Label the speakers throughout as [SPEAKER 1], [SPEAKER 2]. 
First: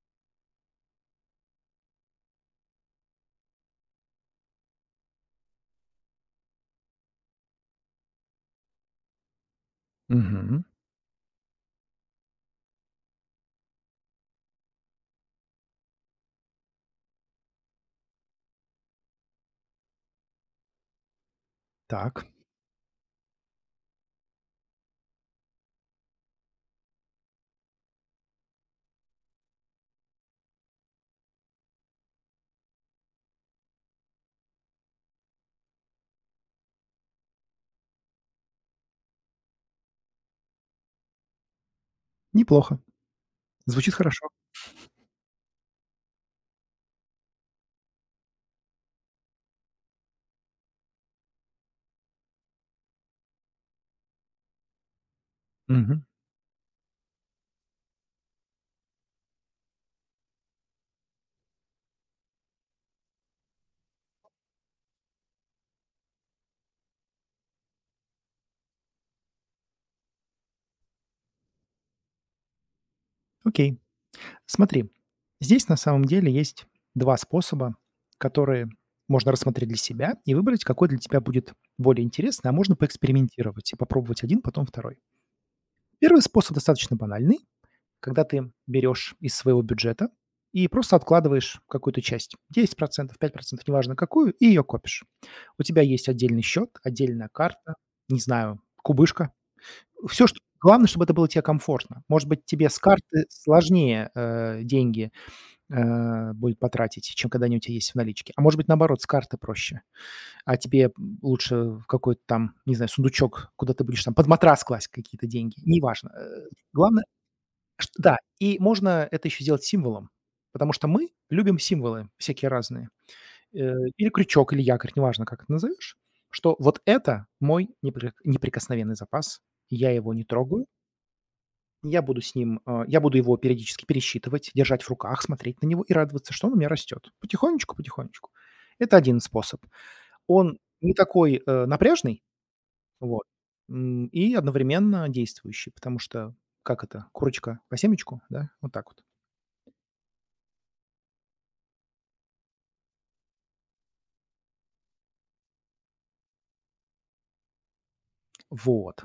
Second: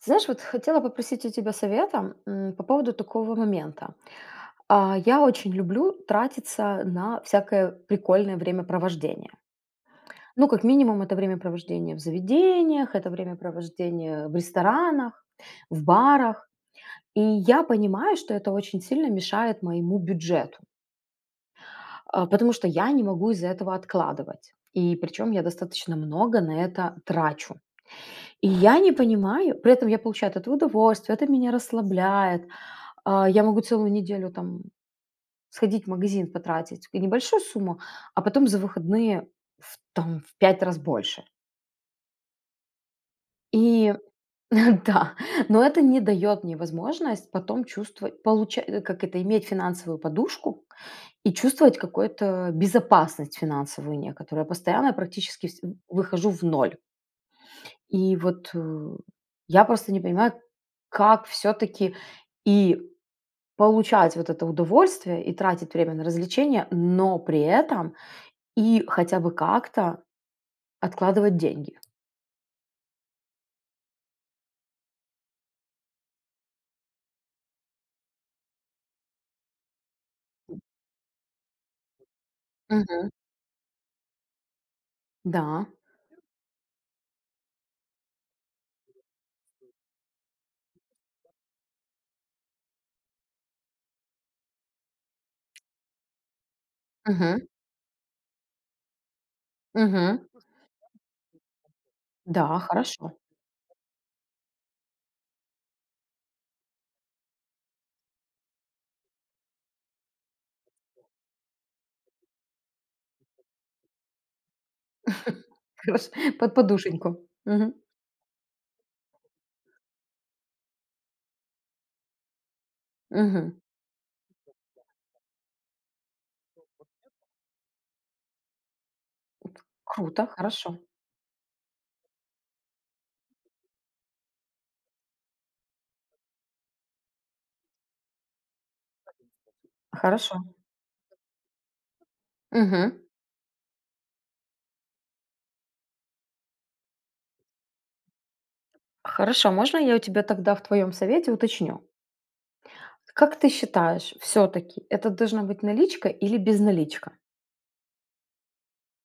[SPEAKER 1] Знаешь, вот хотела попросить у тебя совета по поводу такого момента. Я очень люблю тратиться на всякое прикольное времяпровождение. Ну, как
[SPEAKER 2] Мгм.
[SPEAKER 1] минимум, это времяпровождение в заведениях, это времяпровождение в ресторанах, в барах. И я понимаю, что это очень сильно мешает моему бюджету,
[SPEAKER 2] Так,
[SPEAKER 1] потому что я не могу из-за этого откладывать. И причем я достаточно много на это трачу. И я не понимаю, при этом я получаю от этого удовольствие, это меня расслабляет. Я могу целую неделю там сходить в магазин, потратить и небольшую сумму, а потом за выходные там в 5 раз больше.
[SPEAKER 2] неплохо. Звучит
[SPEAKER 1] И
[SPEAKER 2] хорошо.
[SPEAKER 1] да, но это не дает мне возможность потом чувствовать, получать, иметь финансовую подушку и чувствовать какую-то безопасность финансовую некоторую. Я постоянно практически
[SPEAKER 2] Мгм.
[SPEAKER 1] выхожу в ноль. И я просто не понимаю, как все-таки и получать вот это удовольствие и тратить время на развлечения, но при этом и хотя бы как-то откладывать деньги.
[SPEAKER 2] Окей. Смотри, здесь на самом деле есть 2 способа, которые можно рассмотреть для себя и выбрать, какой для тебя будет более интересный, а можно
[SPEAKER 1] Мгм.
[SPEAKER 2] поэкспериментировать и попробовать один, потом второй.
[SPEAKER 1] Да.
[SPEAKER 2] Первый способ достаточно банальный, когда ты берешь из своего бюджета и просто откладываешь какую-то часть, 10 5 неважно какую, и ее копишь. У тебя есть отдельный счет, отдельная
[SPEAKER 1] Мгм.
[SPEAKER 2] карта, не знаю, кубышка,
[SPEAKER 1] Мгм.
[SPEAKER 2] все что главное, чтобы это было тебе комфортно. Может быть,
[SPEAKER 1] Да,
[SPEAKER 2] тебе с
[SPEAKER 1] хорошо.
[SPEAKER 2] карты сложнее, деньги, будет потратить, чем когда они у тебя есть в наличке. А может быть, наоборот, с карты проще, а тебе, лучше в какой-то там, не знаю, сундучок, куда ты будешь там под матрас класть какие-то деньги,
[SPEAKER 1] Хорошо.
[SPEAKER 2] неважно. Э,
[SPEAKER 1] Под
[SPEAKER 2] главное,
[SPEAKER 1] подушеньку. Мгм.
[SPEAKER 2] чт да, и можно это еще сделать символом, потому что мы любим символы всякие разные.
[SPEAKER 1] Мгм.
[SPEAKER 2] Или крючок, или якорь, неважно, как это назовешь, что вот это мой неприкосновенный запас, я его не
[SPEAKER 1] Круто,
[SPEAKER 2] трогаю.
[SPEAKER 1] хорошо.
[SPEAKER 2] Я буду с ним, я буду его периодически пересчитывать, держать в руках, смотреть на него и радоваться, что он у меня растет. Потихонечку, потихонечку. Это один способ.
[SPEAKER 1] Хорошо.
[SPEAKER 2] Он не такой, напряжный,
[SPEAKER 1] Мгм.
[SPEAKER 2] вот, и одновременно действующий, потому что как это, курочка по семечку, да? Вот так вот.
[SPEAKER 1] Хорошо, можно я у тебя тогда в твоем совете уточню? Как ты считаешь, все-таки это должна быть наличка или безналичка?
[SPEAKER 2] Вот.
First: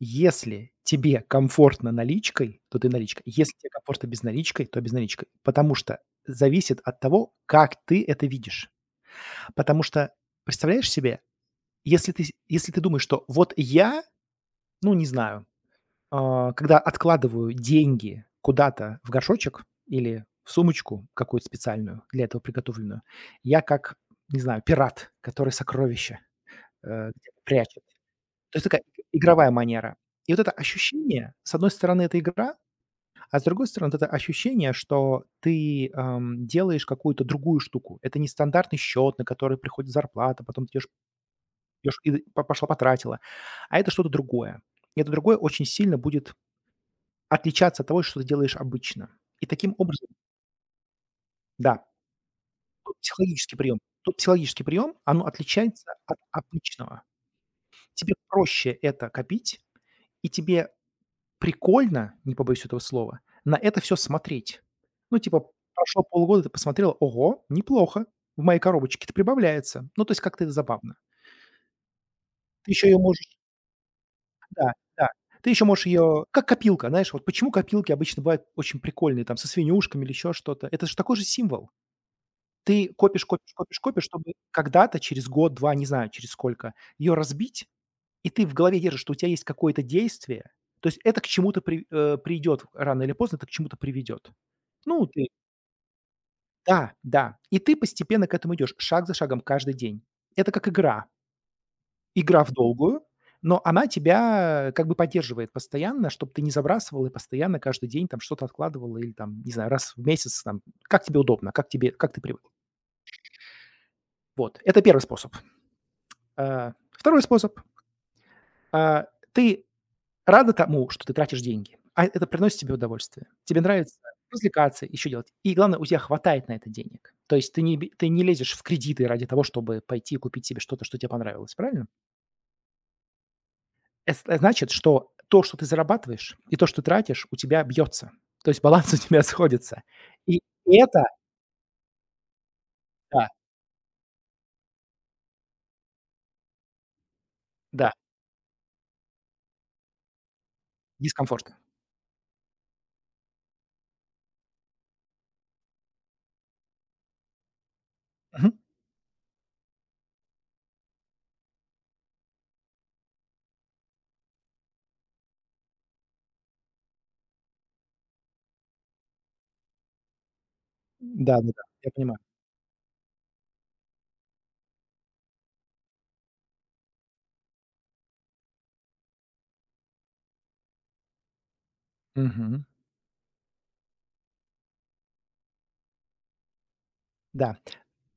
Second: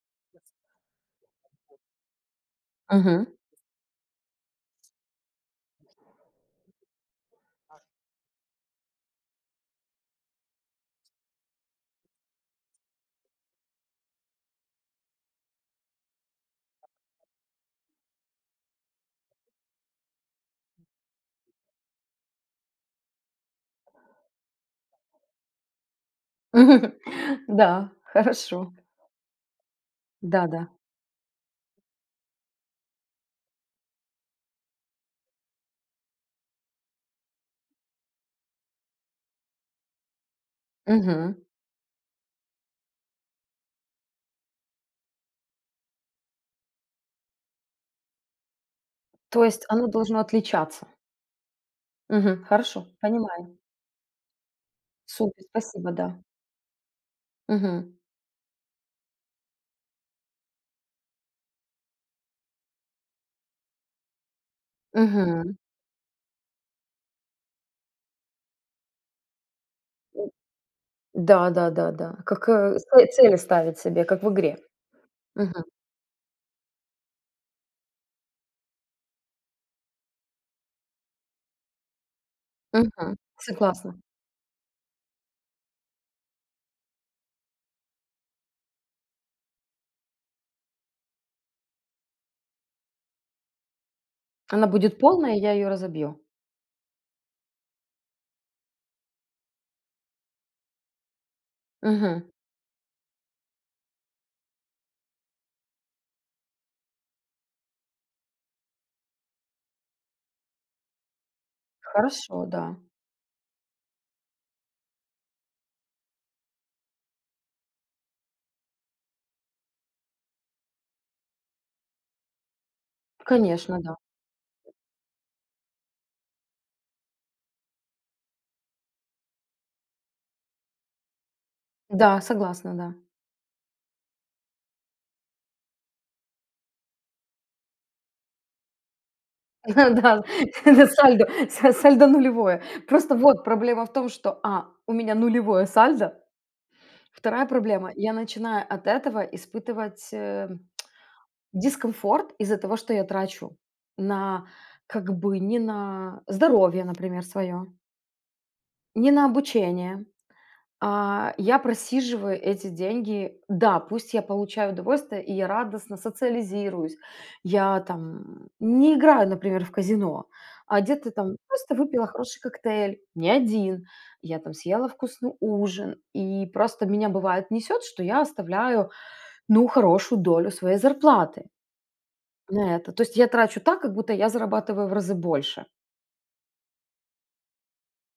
[SPEAKER 2] Если тебе комфортно наличкой, то ты наличкой.
[SPEAKER 1] Мгм.
[SPEAKER 2] Если тебе комфортно безналичкой, то безналичкой. Потому что зависит от того, как ты это видишь. Потому что представляешь себе, если ты думаешь, что вот я, ну, не знаю, когда откладываю деньги куда-то в горшочек или в сумочку какую-то специальную, для этого приготовленную, я как, не знаю, пират, который сокровища, где-то прячет.
[SPEAKER 1] Да,
[SPEAKER 2] То есть
[SPEAKER 1] хорошо.
[SPEAKER 2] такая игровая манера. И вот это
[SPEAKER 1] Да-да.
[SPEAKER 2] ощущение, с одной стороны, это игра, а с другой стороны, вот это ощущение, что ты, делаешь какую-то другую штуку. Это не стандартный счет, на который приходит зарплата, потом ты идешь идёшь и д по пошла потратила. А это что-то другое. И это другое очень сильно будет отличаться от того, что ты делаешь обычно.
[SPEAKER 1] То
[SPEAKER 2] И
[SPEAKER 1] есть
[SPEAKER 2] таким
[SPEAKER 1] оно
[SPEAKER 2] образом
[SPEAKER 1] должно отличаться.
[SPEAKER 2] да,
[SPEAKER 1] Мгм. Хорошо, понимаю.
[SPEAKER 2] тут психологический прием, оно
[SPEAKER 1] Супер,
[SPEAKER 2] отличается
[SPEAKER 1] спасибо, да.
[SPEAKER 2] от обычного.
[SPEAKER 1] Мгм.
[SPEAKER 2] Тебе проще это копить, и тебе прикольно, не побоюсь этого слова, на это всё смотреть. Ну, типа,
[SPEAKER 1] Мгм.
[SPEAKER 2] прошло полгода, ты посмотрела: "Ого, неплохо, в моей коробочке-то прибавляется". Ну, то есть
[SPEAKER 1] М,
[SPEAKER 2] как-то это забавно.
[SPEAKER 1] да, да, да, да. Как,
[SPEAKER 2] Ты еще ее
[SPEAKER 1] ц цели
[SPEAKER 2] можешь.
[SPEAKER 1] ставить себе, как в игре.
[SPEAKER 2] Да, да. Ты
[SPEAKER 1] Мгм.
[SPEAKER 2] еще можешь ее как копилка, знаешь, вот почему копилки обычно бывают очень прикольные, там, со свинюшками или еще что-то. Это же такой же символ. Ты
[SPEAKER 1] Мгм.
[SPEAKER 2] копишь, копишь, копишь,
[SPEAKER 1] Согласна.
[SPEAKER 2] копишь, чтобы когда-то через год, 2, не знаю, через сколько, ее разбить, и ты в голове держишь, что у тебя есть какое-то действие. То есть это к чему-то придет рано или поздно, это к чему-то приведет.
[SPEAKER 1] Она будет
[SPEAKER 2] Ну, ты
[SPEAKER 1] полная, я ее разобью.
[SPEAKER 2] да, да. И ты постепенно к этому идешь, шаг за шагом, каждый день. Это как игра.
[SPEAKER 1] Мгм.
[SPEAKER 2] Игра в долгую, но она тебя, как бы поддерживает постоянно, чтобы ты не забрасывал и постоянно каждый день там что-то откладывал или там, не знаю, раз в месяц там, как тебе удобно, как ты привык.
[SPEAKER 1] Хорошо, да.
[SPEAKER 2] Вот, это первый способ. А, 2-й способ. А, ты рада тому, что ты тратишь деньги, а это приносит тебе удовольствие. Тебе
[SPEAKER 1] Конечно,
[SPEAKER 2] нравится
[SPEAKER 1] да.
[SPEAKER 2] развлекаться, еще делать. И главное, у тебя хватает на это денег. То есть ты не бе ты не лезешь в кредиты ради того, чтобы пойти и купить себе что-то, что тебе понравилось, правильно?
[SPEAKER 1] Да, согласна, да.
[SPEAKER 2] Значит, что то, что ты зарабатываешь, и то, что ты тратишь, у тебя бьется. То есть баланс у тебя сходится.
[SPEAKER 1] Да,
[SPEAKER 2] И это
[SPEAKER 1] сальдо са сальдо нулевое. Просто
[SPEAKER 2] да,
[SPEAKER 1] вот проблема в том, что: у меня нулевое сальдо. Вторая проблема:
[SPEAKER 2] да,
[SPEAKER 1] я начинаю от этого испытывать,
[SPEAKER 2] дискомфорт.
[SPEAKER 1] дискомфорт из-за того, что я трачу на, как бы, не на здоровье, например, свое,
[SPEAKER 2] Мгм.
[SPEAKER 1] не на обучение, а я просиживаю эти деньги. Да, пусть я получаю удовольствие, и я радостно социализируюсь. Я там не играю, например, в казино, а где-то там
[SPEAKER 2] Да-да-да,
[SPEAKER 1] просто
[SPEAKER 2] я
[SPEAKER 1] выпила
[SPEAKER 2] понимаю.
[SPEAKER 1] хороший коктейль, не один. Я там съела вкусный ужин, и просто меня бывает несет, что я оставляю, ну, хорошую долю своей зарплаты.
[SPEAKER 2] Мгм.
[SPEAKER 1] На это. То есть я трачу так, как будто я зарабатываю в разы больше.
[SPEAKER 2] Да.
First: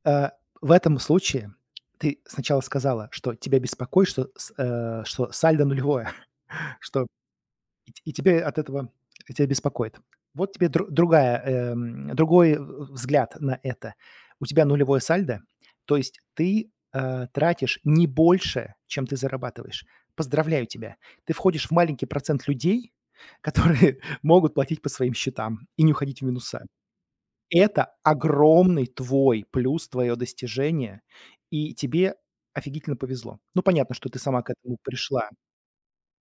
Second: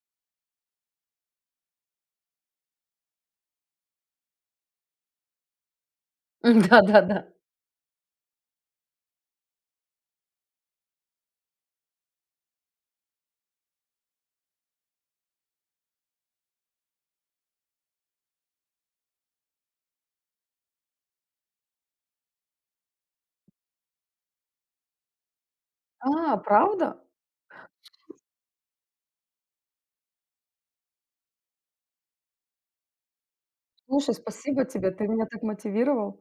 [SPEAKER 2] Э, в этом случае ты сначала сказала, что тебя беспокоит, что сальдо нулевое, что
[SPEAKER 1] Да-да-да.
[SPEAKER 2] И т и тебе от этого тебя беспокоит. Вот тебе дру другая, другой э, в взгляд на это. У тебя нулевое сальдо, то есть ты, тратишь не больше, чем ты зарабатываешь. Поздравляю тебя! Ты входишь в маленький процент людей, которые могут платить по своим счетам и не уходить в
[SPEAKER 1] А,
[SPEAKER 2] минуса.
[SPEAKER 1] правда?
[SPEAKER 2] Это огромный твой плюс, твое достижение, и тебе офигительно повезло. Ну, понятно, что
[SPEAKER 1] Слушай,
[SPEAKER 2] ты сама к
[SPEAKER 1] спасибо
[SPEAKER 2] этому
[SPEAKER 1] тебе, ты меня
[SPEAKER 2] пришла.
[SPEAKER 1] так мотивировал.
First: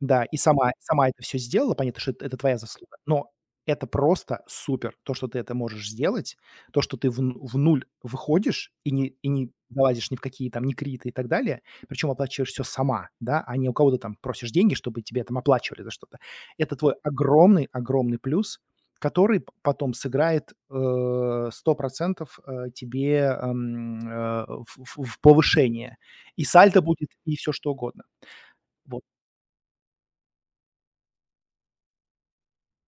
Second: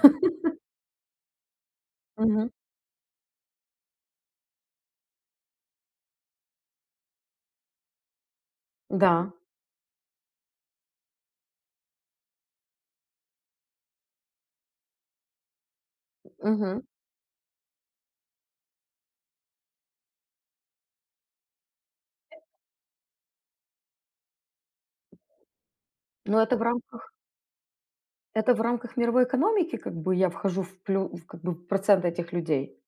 [SPEAKER 2] Да, и сама это все сделала. Понятно, что это
[SPEAKER 1] Мгм.
[SPEAKER 2] твоя заслуга, но это просто супер. То, что ты это можешь сделать, то, что ты в нуль выходишь и
[SPEAKER 1] Да.
[SPEAKER 2] не залазишь ни в какие там, ни криты и так далее, причем оплачиваешь все сама, да, а не у кого-то там просишь деньги, чтобы тебе там оплачивали за что-то. Это
[SPEAKER 1] Мгм.
[SPEAKER 2] твой огромный огромный плюс, который п потом сыграет, 100% тебе, в в повышение.
[SPEAKER 1] Но
[SPEAKER 2] И
[SPEAKER 1] это в
[SPEAKER 2] сальто будет,
[SPEAKER 1] рамках
[SPEAKER 2] и все что угодно.
[SPEAKER 1] это в рамках
[SPEAKER 2] Вот.
[SPEAKER 1] мировой экономики, как бы я вхожу в плю в, как бы, в процент этих людей.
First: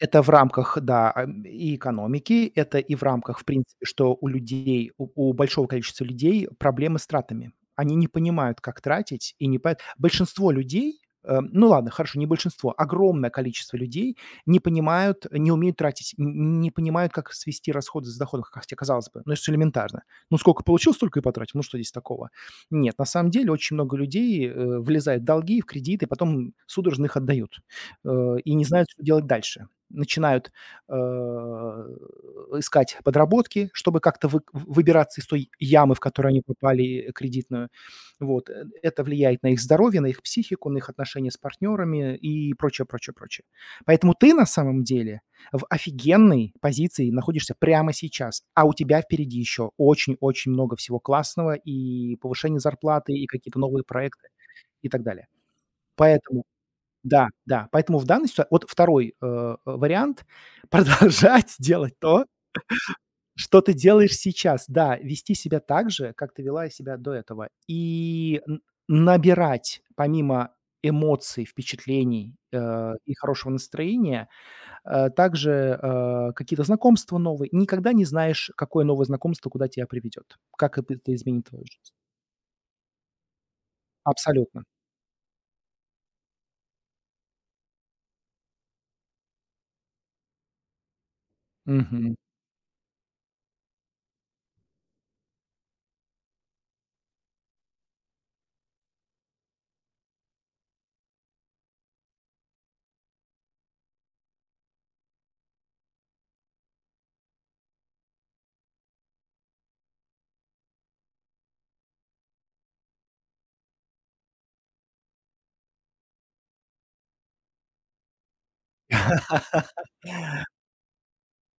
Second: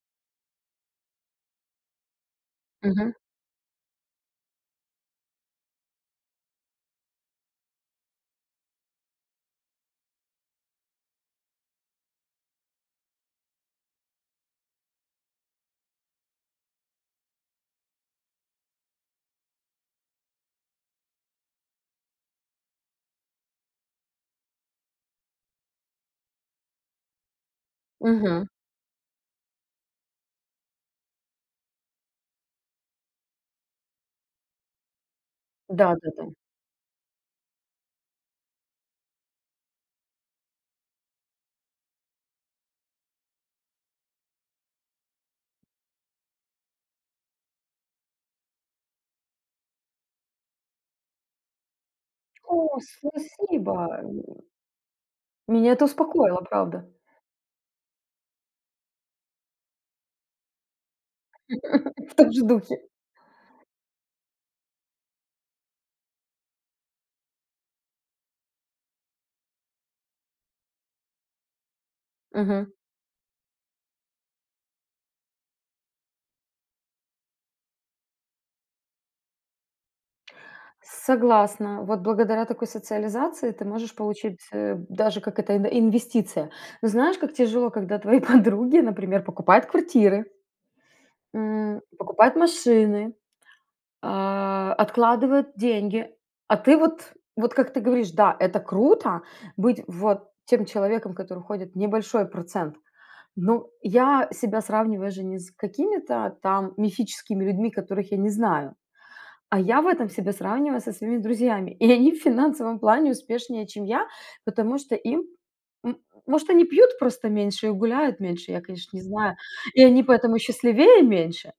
[SPEAKER 2] Это в рамках, да, и экономики, это и в
[SPEAKER 1] Мгм.
[SPEAKER 2] рамках, в принципе, что у людей, у большого количества людей проблемы с тратами. Они не понимают, как тратить, и не поэт большинство людей, ну ладно, хорошо, не большинство, огромное количество людей не понимают, не умеют тратить, н не понимают, как свести расходы с доходом, как тебе казалось бы, ну, это ж элементарно. Ну, сколько получил, столько и потратил, ну, что здесь такого? Нет, на самом деле очень много людей, влезает в долги, в кредиты, потом судорожно их отдают,
[SPEAKER 1] Мгм.
[SPEAKER 2] и не знают, что делать дальше начинают, э, искать подработки, чтобы как-то вы выбираться из той ямы, в
[SPEAKER 1] Да-да-да.
[SPEAKER 2] которую они попали, кредитную. Вот, это влияет на их здоровье, на их психику, на их отношения с партнерами и прочее, прочее, прочее. Поэтому ты на самом деле в офигенной позиции находишься прямо сейчас, а у тебя впереди еще очень-очень много всего классного: и повышение
[SPEAKER 1] О,
[SPEAKER 2] зарплаты, и какие-то новые
[SPEAKER 1] спасибо!
[SPEAKER 2] проекты, и так далее.
[SPEAKER 1] Меня это успокоило,
[SPEAKER 2] Поэтому
[SPEAKER 1] правда.
[SPEAKER 2] да, да. Поэтому в данной ситуа вот второй вариант — продолжать делать
[SPEAKER 1] В
[SPEAKER 2] то,
[SPEAKER 1] том же духе.
[SPEAKER 2] что ты делаешь сейчас. Да, вести себя так же, как ты вела себя до этого. И н набирать помимо эмоций, впечатлений,
[SPEAKER 1] Мгм.
[SPEAKER 2] и хорошего настроения, также, какие-то знакомства новые. Никогда не знаешь, какое новое знакомство куда тебя приведет, как это изменит твою
[SPEAKER 1] Согласна.
[SPEAKER 2] жизнь.
[SPEAKER 1] Вот благодаря такой социализации ты можешь получить,
[SPEAKER 2] Абсолютно.
[SPEAKER 1] э, даже как это, ин инвестиция. Но знаешь, как тяжело, когда твои подруги, например, покупают квартиры,
[SPEAKER 2] Мгм.
[SPEAKER 1] покупают машины, откладывают деньги, а ты вот как ты говоришь, да, это круто быть вот тем человеком, который входит небольшой процент. Но я себя сравниваю же не с какими-то там мифическими людьми, которых я не знаю. А я в этом себя сравниваю со своими друзьями. И они в финансовом плане успешнее, чем я, потому что им м, может, они пьют просто меньше и гуляют меньше, я, конечно, не знаю. И они поэтому счастливее меньше.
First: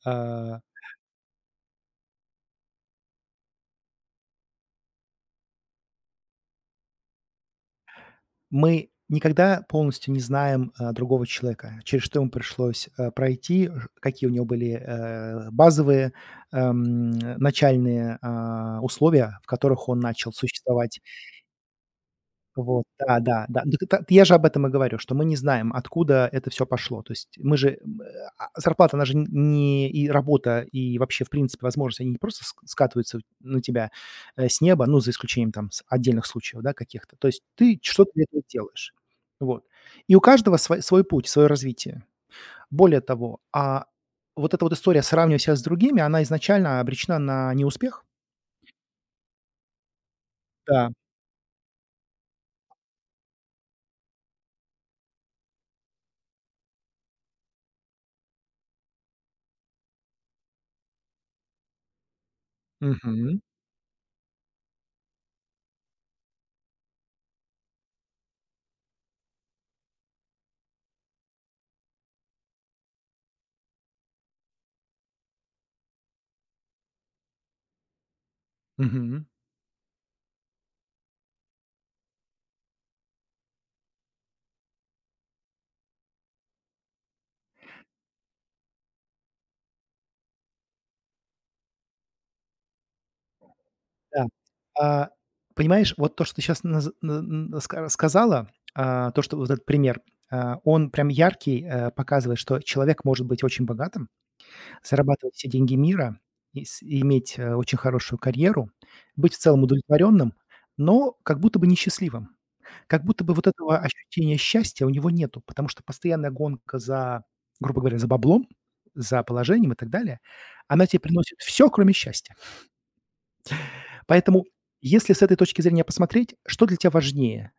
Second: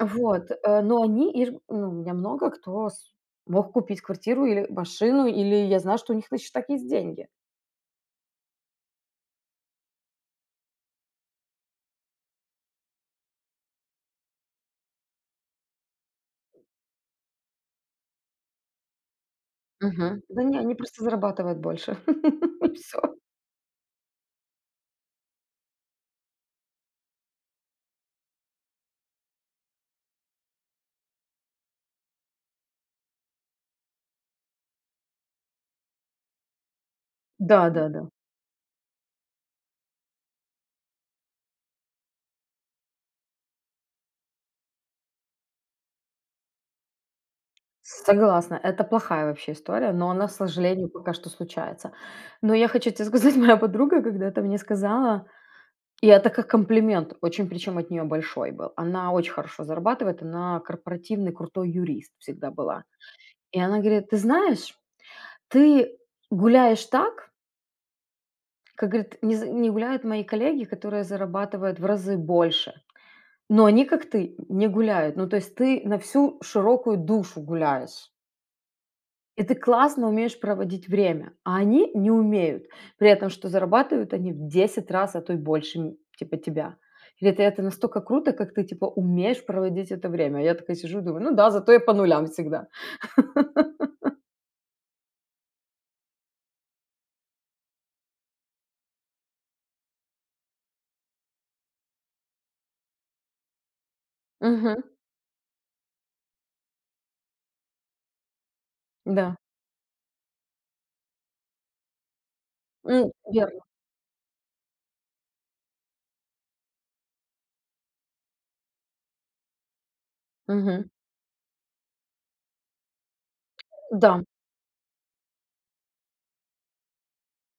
[SPEAKER 2] А
[SPEAKER 1] Но они, и ну, у меня много кто мог купить квартиру или машину, или я знаю, что у них на счетах есть деньги.
[SPEAKER 2] Мы никогда полностью не знаем, другого человека, через что ему пришлось, пройти, ж какие у него были, базовые, эм, начальные, условия, в которых он
[SPEAKER 1] Мгм.
[SPEAKER 2] начал
[SPEAKER 1] Да не, они
[SPEAKER 2] существовать.
[SPEAKER 1] просто зарабатывают больше.
[SPEAKER 2] Вот,
[SPEAKER 1] Все.
[SPEAKER 2] да, да, да. Ну, так я же об этом и говорю, что мы не знаем, откуда это все пошло. То есть мы же, зарплата, она же н не и работа, и вообще, в принципе, возможности, они не просто ск скатываются на тебя, с неба, ну, за исключением там с отдельных случаев, да, каких-то. То есть
[SPEAKER 1] Да,
[SPEAKER 2] ты
[SPEAKER 1] да, да.
[SPEAKER 2] что-то для этого делаешь. Вот. И у каждого свой путь, свое развитие. Более того, вот эта вот история сравнивать себя с другими, она изначально обречена на неуспех.
[SPEAKER 1] Согласна, это плохая вообще история, но она, к сожалению,
[SPEAKER 2] Да.
[SPEAKER 1] пока что случается. Но я хочу тебе сказать, моя подруга когда-то мне сказала, и это как комплимент, очень причем от нее большой был. Она очень хорошо зарабатывает, она корпоративный крутой юрист всегда была.
[SPEAKER 2] Мгм.
[SPEAKER 1] И она говорит: "Ты знаешь, ты гуляешь так, как, говорит, не гуляют мои коллеги, которые зарабатывают в разы больше. Но они, как ты, не гуляют. Ну, то есть ты на всю широкую душу гуляешь".
[SPEAKER 2] Мгм.
[SPEAKER 1] И ты классно умеешь проводить время, а они не умеют. При этом, что зарабатывают они в 10 раз, а то и больше, м, типа, тебя. Или это настолько круто, как ты, типа, умеешь проводить это время. А я такая сижу и думаю: "Ну да, зато я по нулям всегда".
[SPEAKER 2] Да. А, понимаешь, вот то, что ты сейчас сказала, то, что вот этот пример, он прям яркий, показывает, что человек может быть очень богатым,
[SPEAKER 1] Мгм.
[SPEAKER 2] зарабатывать все деньги мира, и иметь, очень хорошую карьеру, быть
[SPEAKER 1] Да.
[SPEAKER 2] в целом удовлетворенным, но как будто бы несчастливым. Как
[SPEAKER 1] М,
[SPEAKER 2] будто бы вот
[SPEAKER 1] верно.
[SPEAKER 2] этого ощущения счастья у него нету, потому что постоянная гонка за, грубо говоря, за баблом, за положением и так далее, она
[SPEAKER 1] Мгм.
[SPEAKER 2] тебе приносит все, кроме счастья.
[SPEAKER 1] Да.
[SPEAKER 2] Поэтому, если с этой точки зрения посмотреть, что для тебя важнее?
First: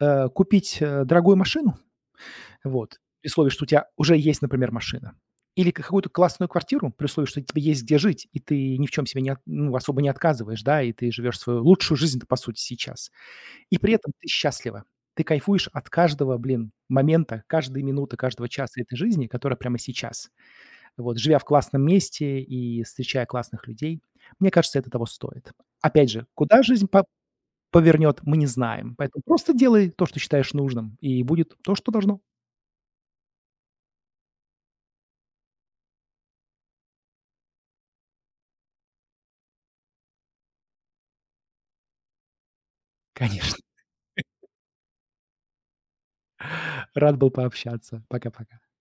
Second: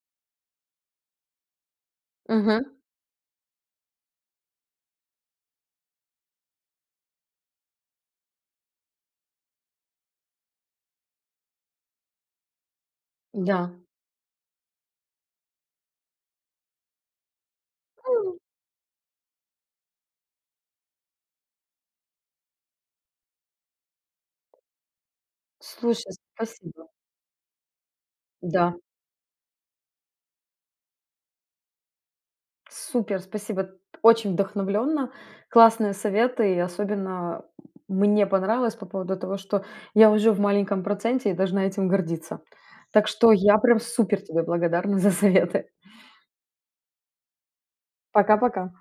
[SPEAKER 2] Купить, дорогую машину,
[SPEAKER 1] Мгм.
[SPEAKER 2] вот, при условии, что у тебя уже есть, например, машина, или какую-то классную квартиру, при условии, что тебе есть где жить, и ты ни в чем себе не, ну, особо не отказываешь, да, и ты живешь свою лучшую жизнь по сути, сейчас.
[SPEAKER 1] Да.
[SPEAKER 2] И при этом ты счастлива. Ты кайфуешь от каждого, блин, момента, каждой минуты,
[SPEAKER 1] М,
[SPEAKER 2] каждого часа этой жизни, которая прямо сейчас. Вот, живя в классном месте и встречая классных людей, мне кажется, это того стоит. Опять
[SPEAKER 1] слушай,
[SPEAKER 2] же, куда
[SPEAKER 1] спасибо.
[SPEAKER 2] жизнь повернет, мы не
[SPEAKER 1] Да.
[SPEAKER 2] знаем. Поэтому просто делай то, что считаешь нужным, и будет то, что должно.
[SPEAKER 1] Супер, спасибо. Очень вдохновленно. Классные советы. И особенно мне понравилось по поводу того, что я уже в маленьком проценте и должна этим гордиться. Так что
[SPEAKER 2] Конечно.
[SPEAKER 1] я прям супер тебе благодарна за советы.
[SPEAKER 2] Рад был пообщаться. Пока-пока.
[SPEAKER 1] Пока-пока.